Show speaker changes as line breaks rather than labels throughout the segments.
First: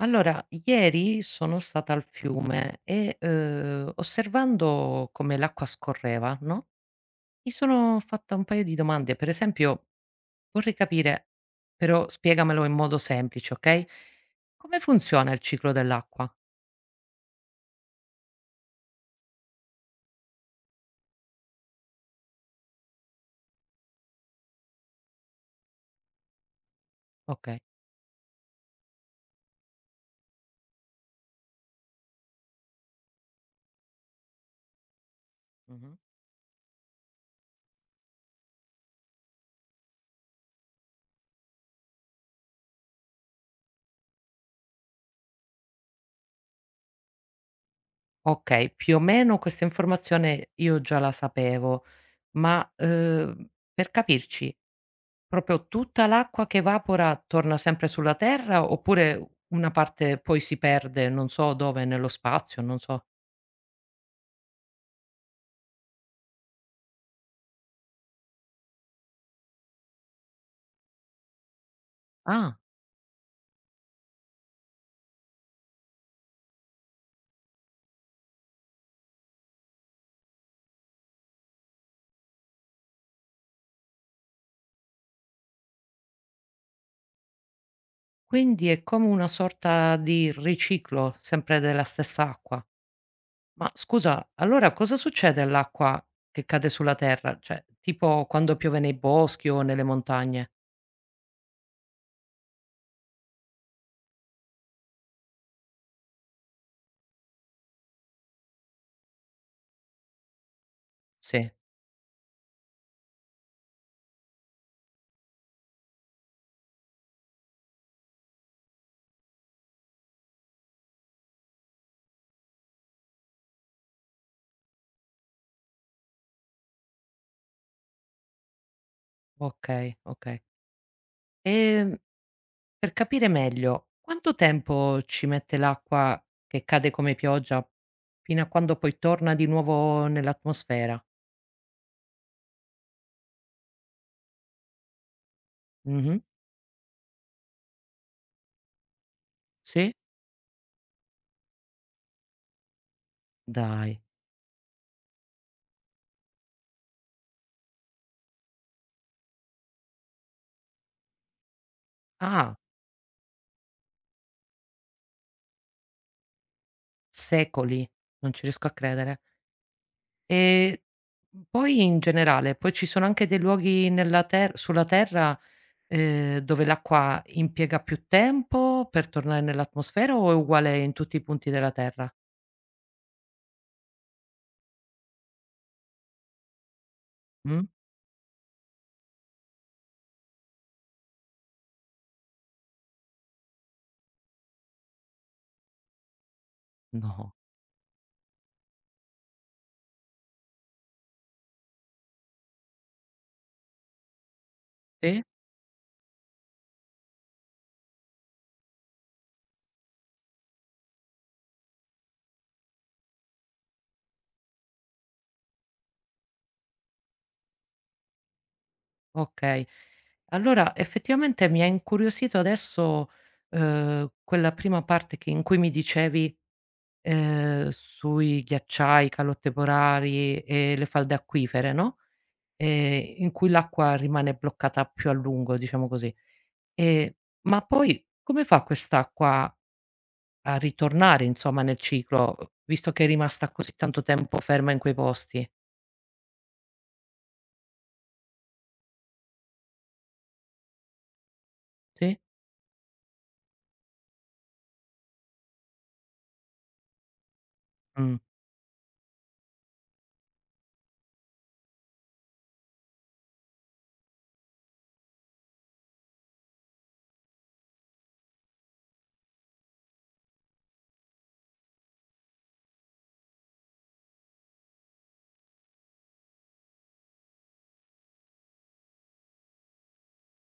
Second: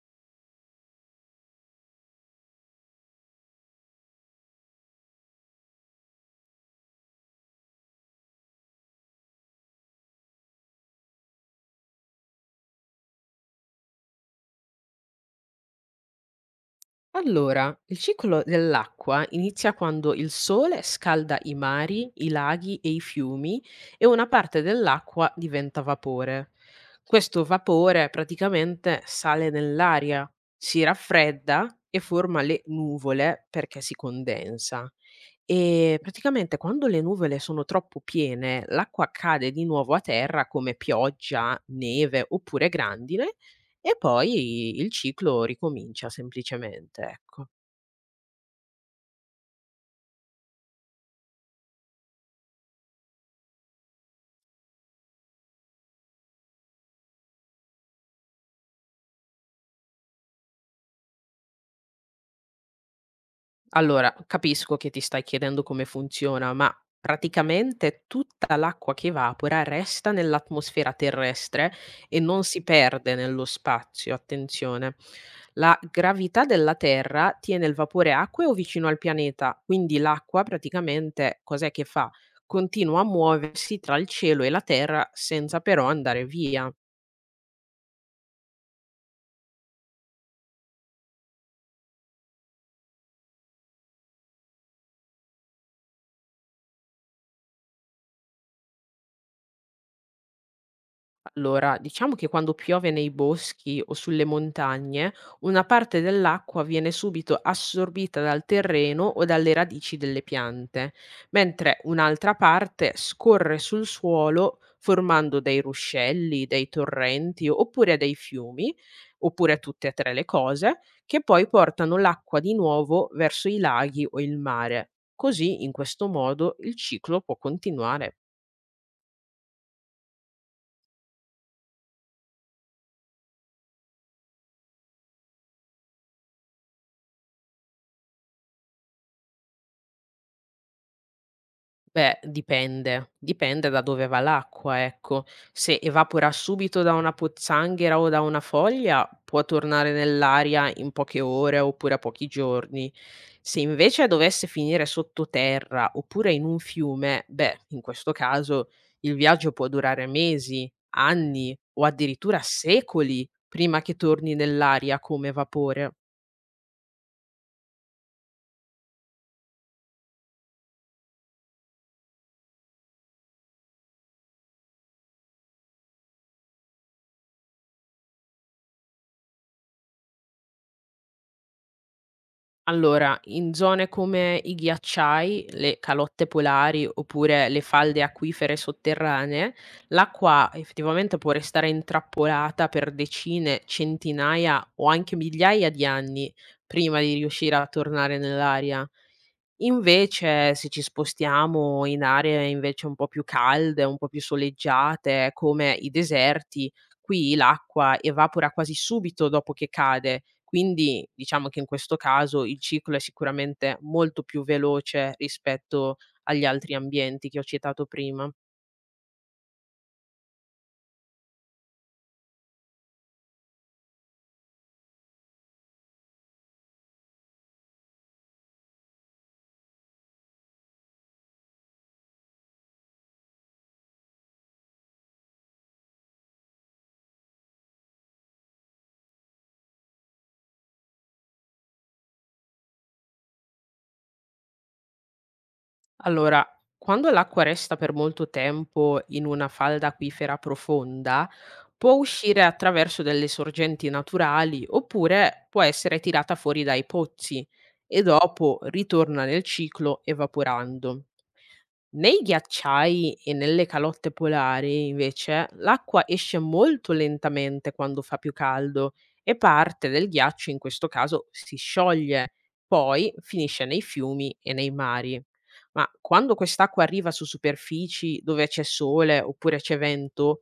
Allora, ieri sono stata al fiume e, osservando come l'acqua scorreva, no, mi sono fatta un paio di domande. Per esempio, vorrei capire, però spiegamelo in modo semplice, okay, come funziona il ciclo dell'acqua?
Allora, il ciclo dell'acqua inizia quando il sole scalda i mari, i laghi e i fiumi e una parte dell'acqua diventa vapore. Questo
Okay.
vapore praticamente sale nell'aria, si raffredda e forma le nuvole perché si condensa. E
Mh-mh.
praticamente quando le nuvole sono troppo piene, l'acqua cade di nuovo a terra come pioggia, neve oppure grandine e poi il ciclo ricomincia semplicemente, ecco.
Okay, più o meno questa informazione io già la sapevo, ma, per capirci. Proprio tutta l'acqua che evapora torna sempre sulla terra oppure una parte poi si perde, non so dove, nello spazio, non so.
Allora, capisco che ti stai chiedendo come funziona, ma praticamente tutta l'acqua che evapora resta nell'atmosfera terrestre e non
Ah,
si perde nello spazio, attenzione. La gravità della Terra tiene il vapore acqueo vicino al pianeta, quindi l'acqua praticamente cos'è che fa? Continua a muoversi tra il cielo e la Terra senza però andare via.
quindi è come una sorta di riciclo sempre della stessa acqua. Ma scusa, allora cosa succede all'acqua che cade sulla terra? Cioè, tipo quando piove nei boschi o nelle montagne?
Allora, diciamo che quando piove nei boschi o sulle montagne, una parte dell'acqua viene subito assorbita dal terreno o dalle radici delle piante,
Sì,
mentre un'altra parte scorre sul suolo formando dei ruscelli, dei torrenti oppure dei fiumi, oppure tutte e tre le cose, che poi portano l'acqua di nuovo verso i laghi o il mare. Così, in questo modo, il ciclo può continuare.
okay, okay. Ehm Per capire meglio, quanto tempo ci mette l'acqua che cade come pioggia fino a quando poi torna di nuovo nell'atmosfera?
Beh, dipende. Dipende da dove va l'acqua, ecco. Se
Mh-mh.
evapora subito da una pozzanghera o da una foglia, può tornare
Sì.
nell'aria in poche ore oppure a pochi giorni. Se
Dai.
invece dovesse finire sottoterra oppure in un fiume, beh, in questo caso il viaggio può durare mesi, anni o addirittura
Ah,
secoli prima che torni nell'aria come vapore.
secoli, non ci riesco a credere. E, poi in generale, poi ci sono anche dei luoghi nella ter sulla Terra, dove l'acqua impiega più tempo per tornare nell'atmosfera o è uguale in tutti i punti della Terra?
Allora, in zone come i ghiacciai, le calotte polari oppure le
Mh?
falde acquifere sotterranee, l'acqua effettivamente può restare intrappolata per decine, centinaia o anche migliaia di anni prima di
No.
riuscire a tornare nell'aria. Invece, se ci spostiamo in aree invece un po' più calde, un po' più
Sì.
soleggiate, come i deserti qui l'acqua evapora quasi subito dopo che cade, quindi diciamo che in questo caso il ciclo è sicuramente molto più veloce rispetto agli altri ambienti che ho citato prima.
Okay. Allora effettivamente mi ha incuriosito adesso, quella prima parte che in cui mi dicevi, sui ghiacciai, calotte polari e le falde acquifere, no, in cui l'acqua rimane bloccata più a lungo, diciamo così. Ehm, ma poi come fa quest'acqua a ritornare insomma nel ciclo, visto che è rimasta così tanto tempo ferma in quei posti?
Allora, quando l'acqua resta per molto tempo in una falda acquifera profonda, può
Sì?
uscire attraverso delle sorgenti naturali oppure può essere tirata fuori dai pozzi e
Mh,
dopo ritorna nel ciclo evaporando. Nei ghiacciai e nelle calotte polari, invece, l'acqua esce molto lentamente quando fa più caldo e parte del ghiaccio, in questo caso, si scioglie, poi finisce nei fiumi e nei mari. Ma quando quest'acqua arriva su superfici dove c'è sole oppure c'è vento,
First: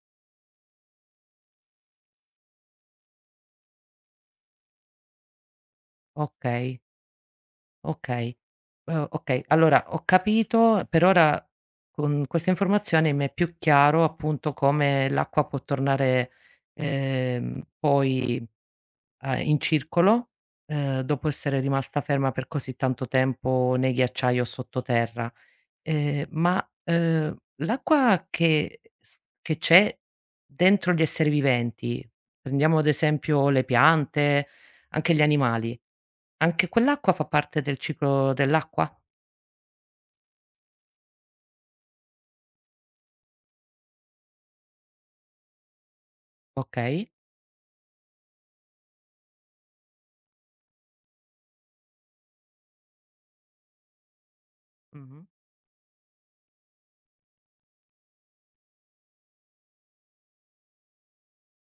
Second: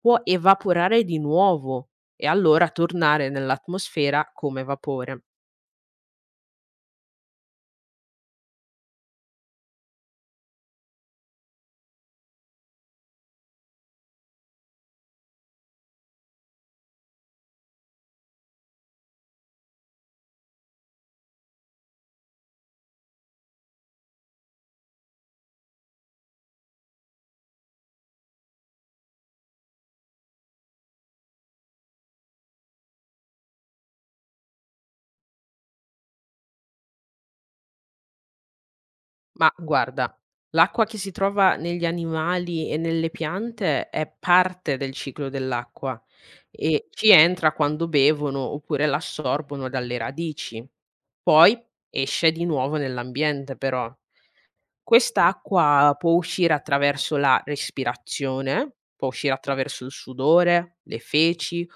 può evaporare di nuovo e allora tornare nell'atmosfera come vapore.
okay. Okay. Okay, allora ho capito, per ora con queste informazioni mi è più chiaro appunto come l'acqua può tornare, poi a in circolo, dopo essere rimasta ferma per così tanto tempo nei ghiacciai o sottoterra. L'acqua che s che c'è dentro gli esseri viventi, prendiamo ad esempio le piante, anche gli animali, anche quell'acqua fa parte del ciclo dell'acqua?
Ma guarda, l'acqua che si trova negli animali e nelle piante è parte del ciclo dell'acqua e ci
Okay.
entra quando bevono oppure l'assorbono dalle radici. Poi esce di nuovo nell'ambiente, però.
Mh-mh.
Quest'acqua può uscire attraverso la respirazione, può uscire attraverso il sudore, le feci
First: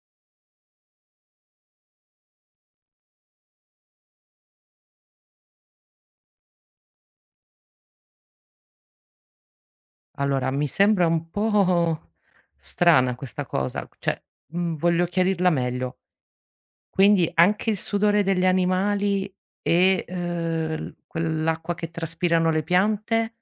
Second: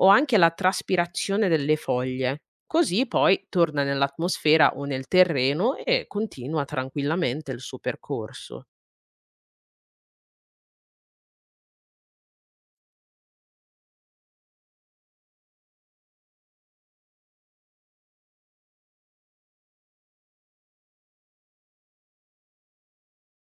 o anche la traspirazione delle foglie. Così poi torna nell'atmosfera o nel terreno e continua tranquillamente il suo percorso.
Allora mi sembra un po' strana questa cosa, cioè, voglio chiarirla meglio. Quindi anche il sudore degli animali e, l quell'acqua che traspirano le piante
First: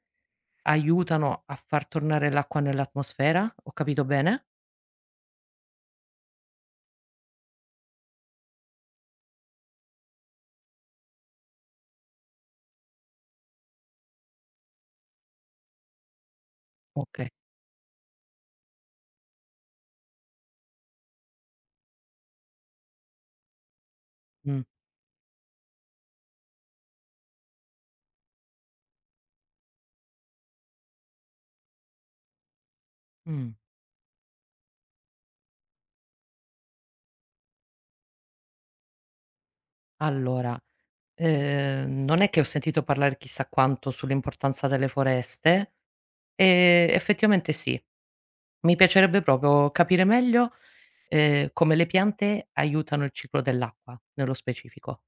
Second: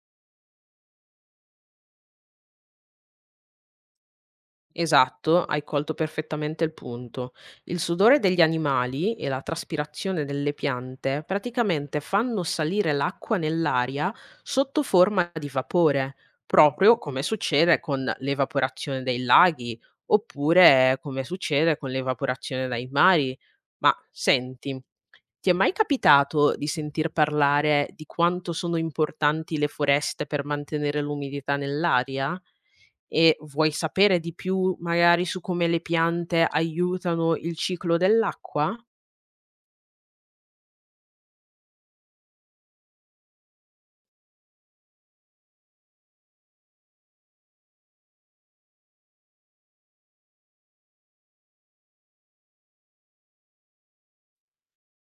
aiutano a far tornare l'acqua nell'atmosfera? Ho capito bene?
Esatto, hai colto perfettamente il punto. Il sudore degli animali e la traspirazione delle piante praticamente fanno salire l'acqua nell'aria sotto forma di vapore, proprio come
Okay.
succede con l'evaporazione dei laghi, oppure come succede con l'evaporazione dai mari. Ma
Mh.
senti, ti è mai capitato di sentir parlare di quanto sono importanti le foreste per mantenere l'umidità nell'aria? E
Mh.
vuoi sapere di più magari su come le piante aiutano il ciclo dell'acqua?
Allora, non è che ho sentito parlare chissà quanto sull'importanza delle foreste, effettivamente sì. Mi piacerebbe proprio capire meglio, come le piante aiutano il ciclo dell'acqua, nello specifico.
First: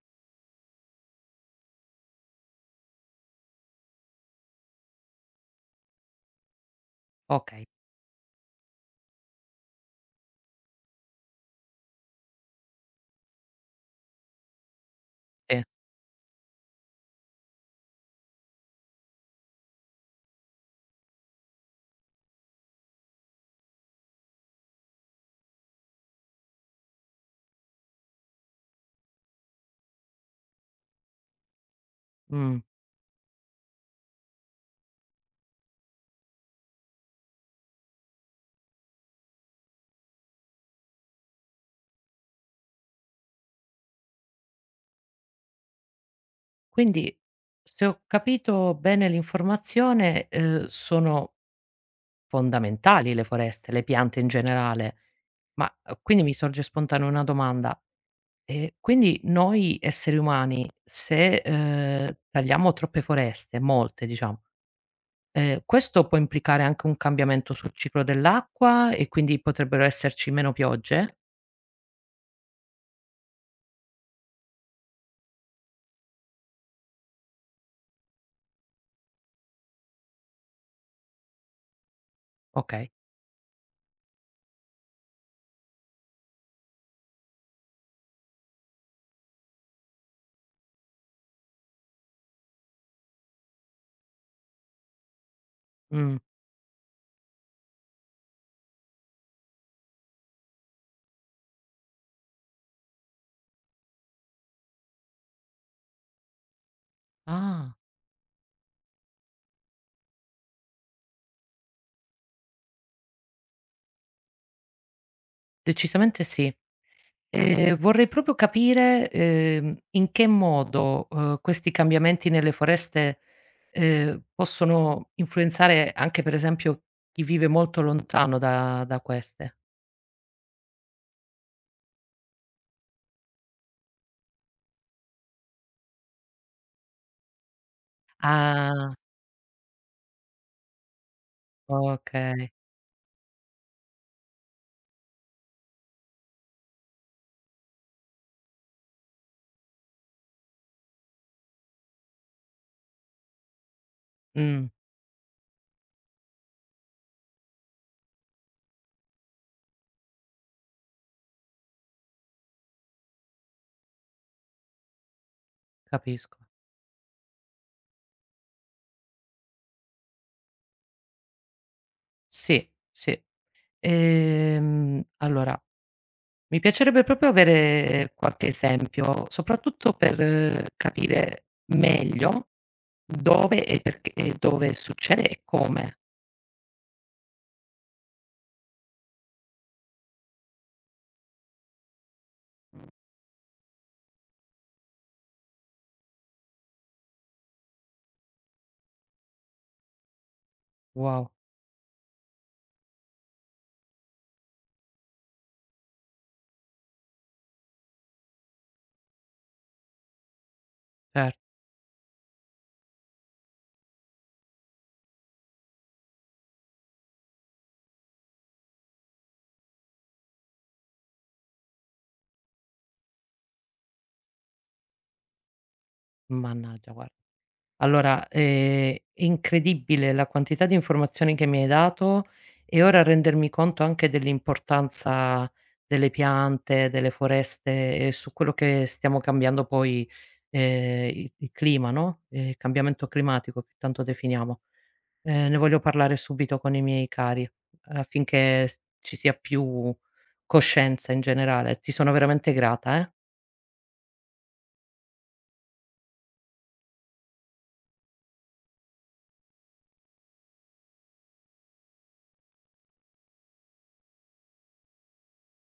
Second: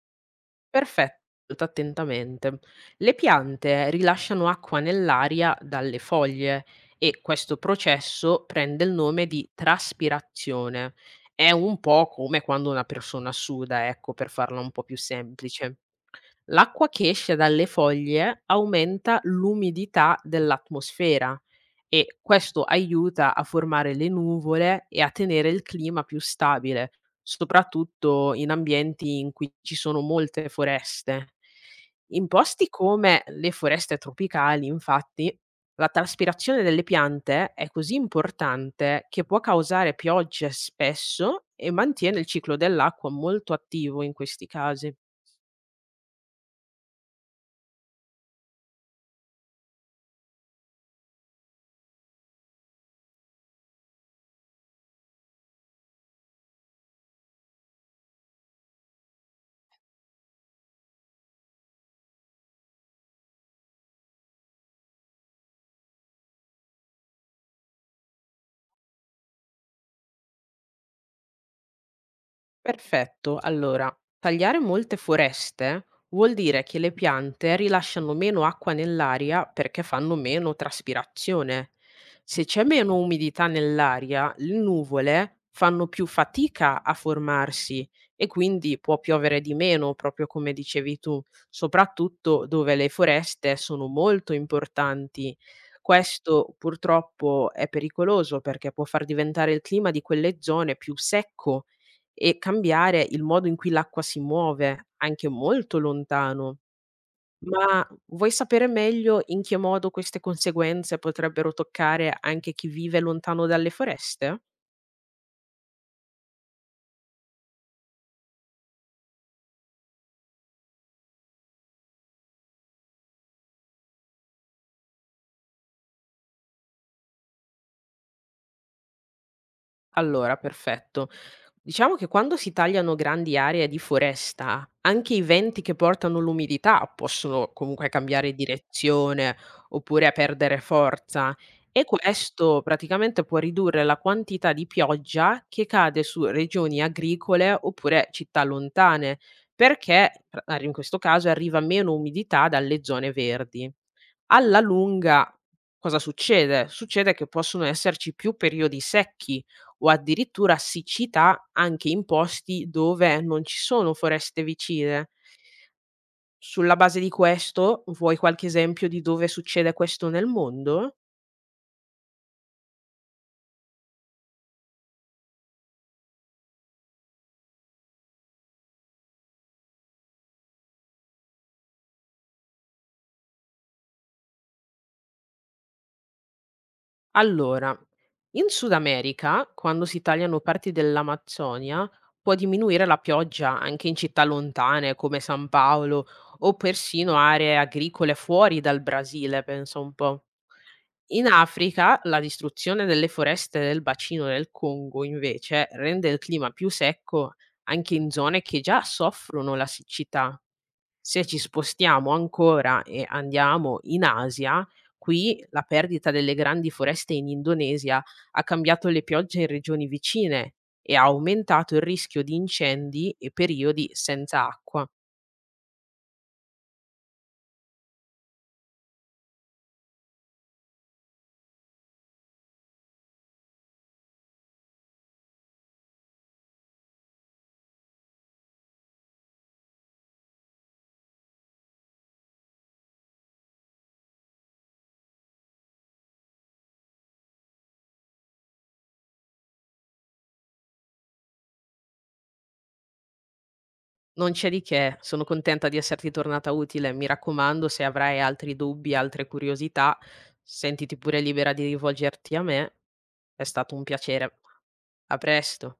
Perfetto, ascolta attentamente. Le piante rilasciano acqua nell'aria dalle foglie e questo
Okay,
processo prende il nome di traspirazione. È un po' come quando una persona suda, ecco, per farla un po' più
sì.
semplice. L'acqua che esce dalle foglie aumenta l'umidità dell'atmosfera e questo aiuta a formare le nuvole e a tenere il clima più stabile, soprattutto in ambienti in cui ci sono molte foreste. In
Mh.
posti come le foreste tropicali, infatti, la traspirazione delle piante è così importante che può causare piogge spesso e mantiene il ciclo dell'acqua molto attivo in questi casi.
Quindi, se ho capito bene l'informazione, sono fondamentali le foreste, le piante in generale. Ma, quindi mi sorge spontanea una domanda: quindi noi esseri umani se, tagliamo troppe foreste, molte diciamo, questo può implicare anche un cambiamento sul ciclo dell'acqua e quindi potrebbero esserci meno piogge?
Perfetto, allora, tagliare molte foreste vuol dire che le piante rilasciano meno acqua nell'aria perché fanno meno traspirazione. Se c'è
Okay.
meno umidità nell'aria, le nuvole fanno più fatica a formarsi e quindi può piovere di meno, proprio come dicevi tu, soprattutto dove le foreste sono molto importanti.
Mh.
Questo purtroppo è pericoloso perché può far diventare il clima di quelle zone più secco e cambiare il modo in cui l'acqua si muove, anche molto lontano.
Ah,
Ma vuoi sapere meglio in che modo queste conseguenze potrebbero toccare anche chi vive lontano dalle foreste?
decisamente sì. Vorrei proprio capire, in che modo, questi cambiamenti nelle foreste, possono influenzare anche per esempio chi vive molto lontano da queste.
Allora, perfetto. Diciamo che quando si tagliano grandi aree di foresta, anche i venti che portano l'umidità possono comunque cambiare
Ah,
direzione oppure a perdere forza e
okay.
questo praticamente può ridurre la quantità di pioggia che cade su regioni agricole oppure città lontane, perché in questo caso arriva meno umidità dalle zone verdi alla
Mh,
lunga cosa succede? Succede che possono esserci più periodi secchi o addirittura siccità anche in posti dove non ci sono foreste vicine.
capisco.
Sulla base di questo, vuoi qualche esempio di dove succede questo nel mondo?
Sì, sì. Allora, mi piacerebbe proprio avere qualche esempio, soprattutto per capire meglio dove e perché e dove succede e come.
Allora, in Sud America, quando si tagliano parti dell'Amazzonia, può diminuire la pioggia anche in città lontane come San Paolo o persino aree agricole fuori dal Brasile, pensa un po'. In
Wow,
Africa la distruzione delle foreste del bacino del Congo, invece, rende il clima più secco anche in zone che già soffrono la siccità. Se
cer
ci spostiamo ancora e andiamo in Asia, qui la perdita delle grandi foreste in Indonesia ha cambiato le piogge in regioni vicine e ha aumentato il rischio di incendi e periodi senza acqua.
mannaggia guarda. Allora, incredibile la quantità di informazioni che mi hai dato e ora rendermi conto anche dell'importanza delle piante, delle foreste e su quello che stiamo cambiando poi, i il clima, no, cambiamento climatico che tanto definiamo. Ne voglio parlare subito con i miei cari affinché s ci sia più coscienza in generale. Ti sono veramente grata, eh.
Non c'è di che, sono contenta di esserti tornata utile. Mi raccomando, se avrai altri dubbi, altre curiosità, sentiti pure libera di rivolgerti a me. È stato un piacere. A presto.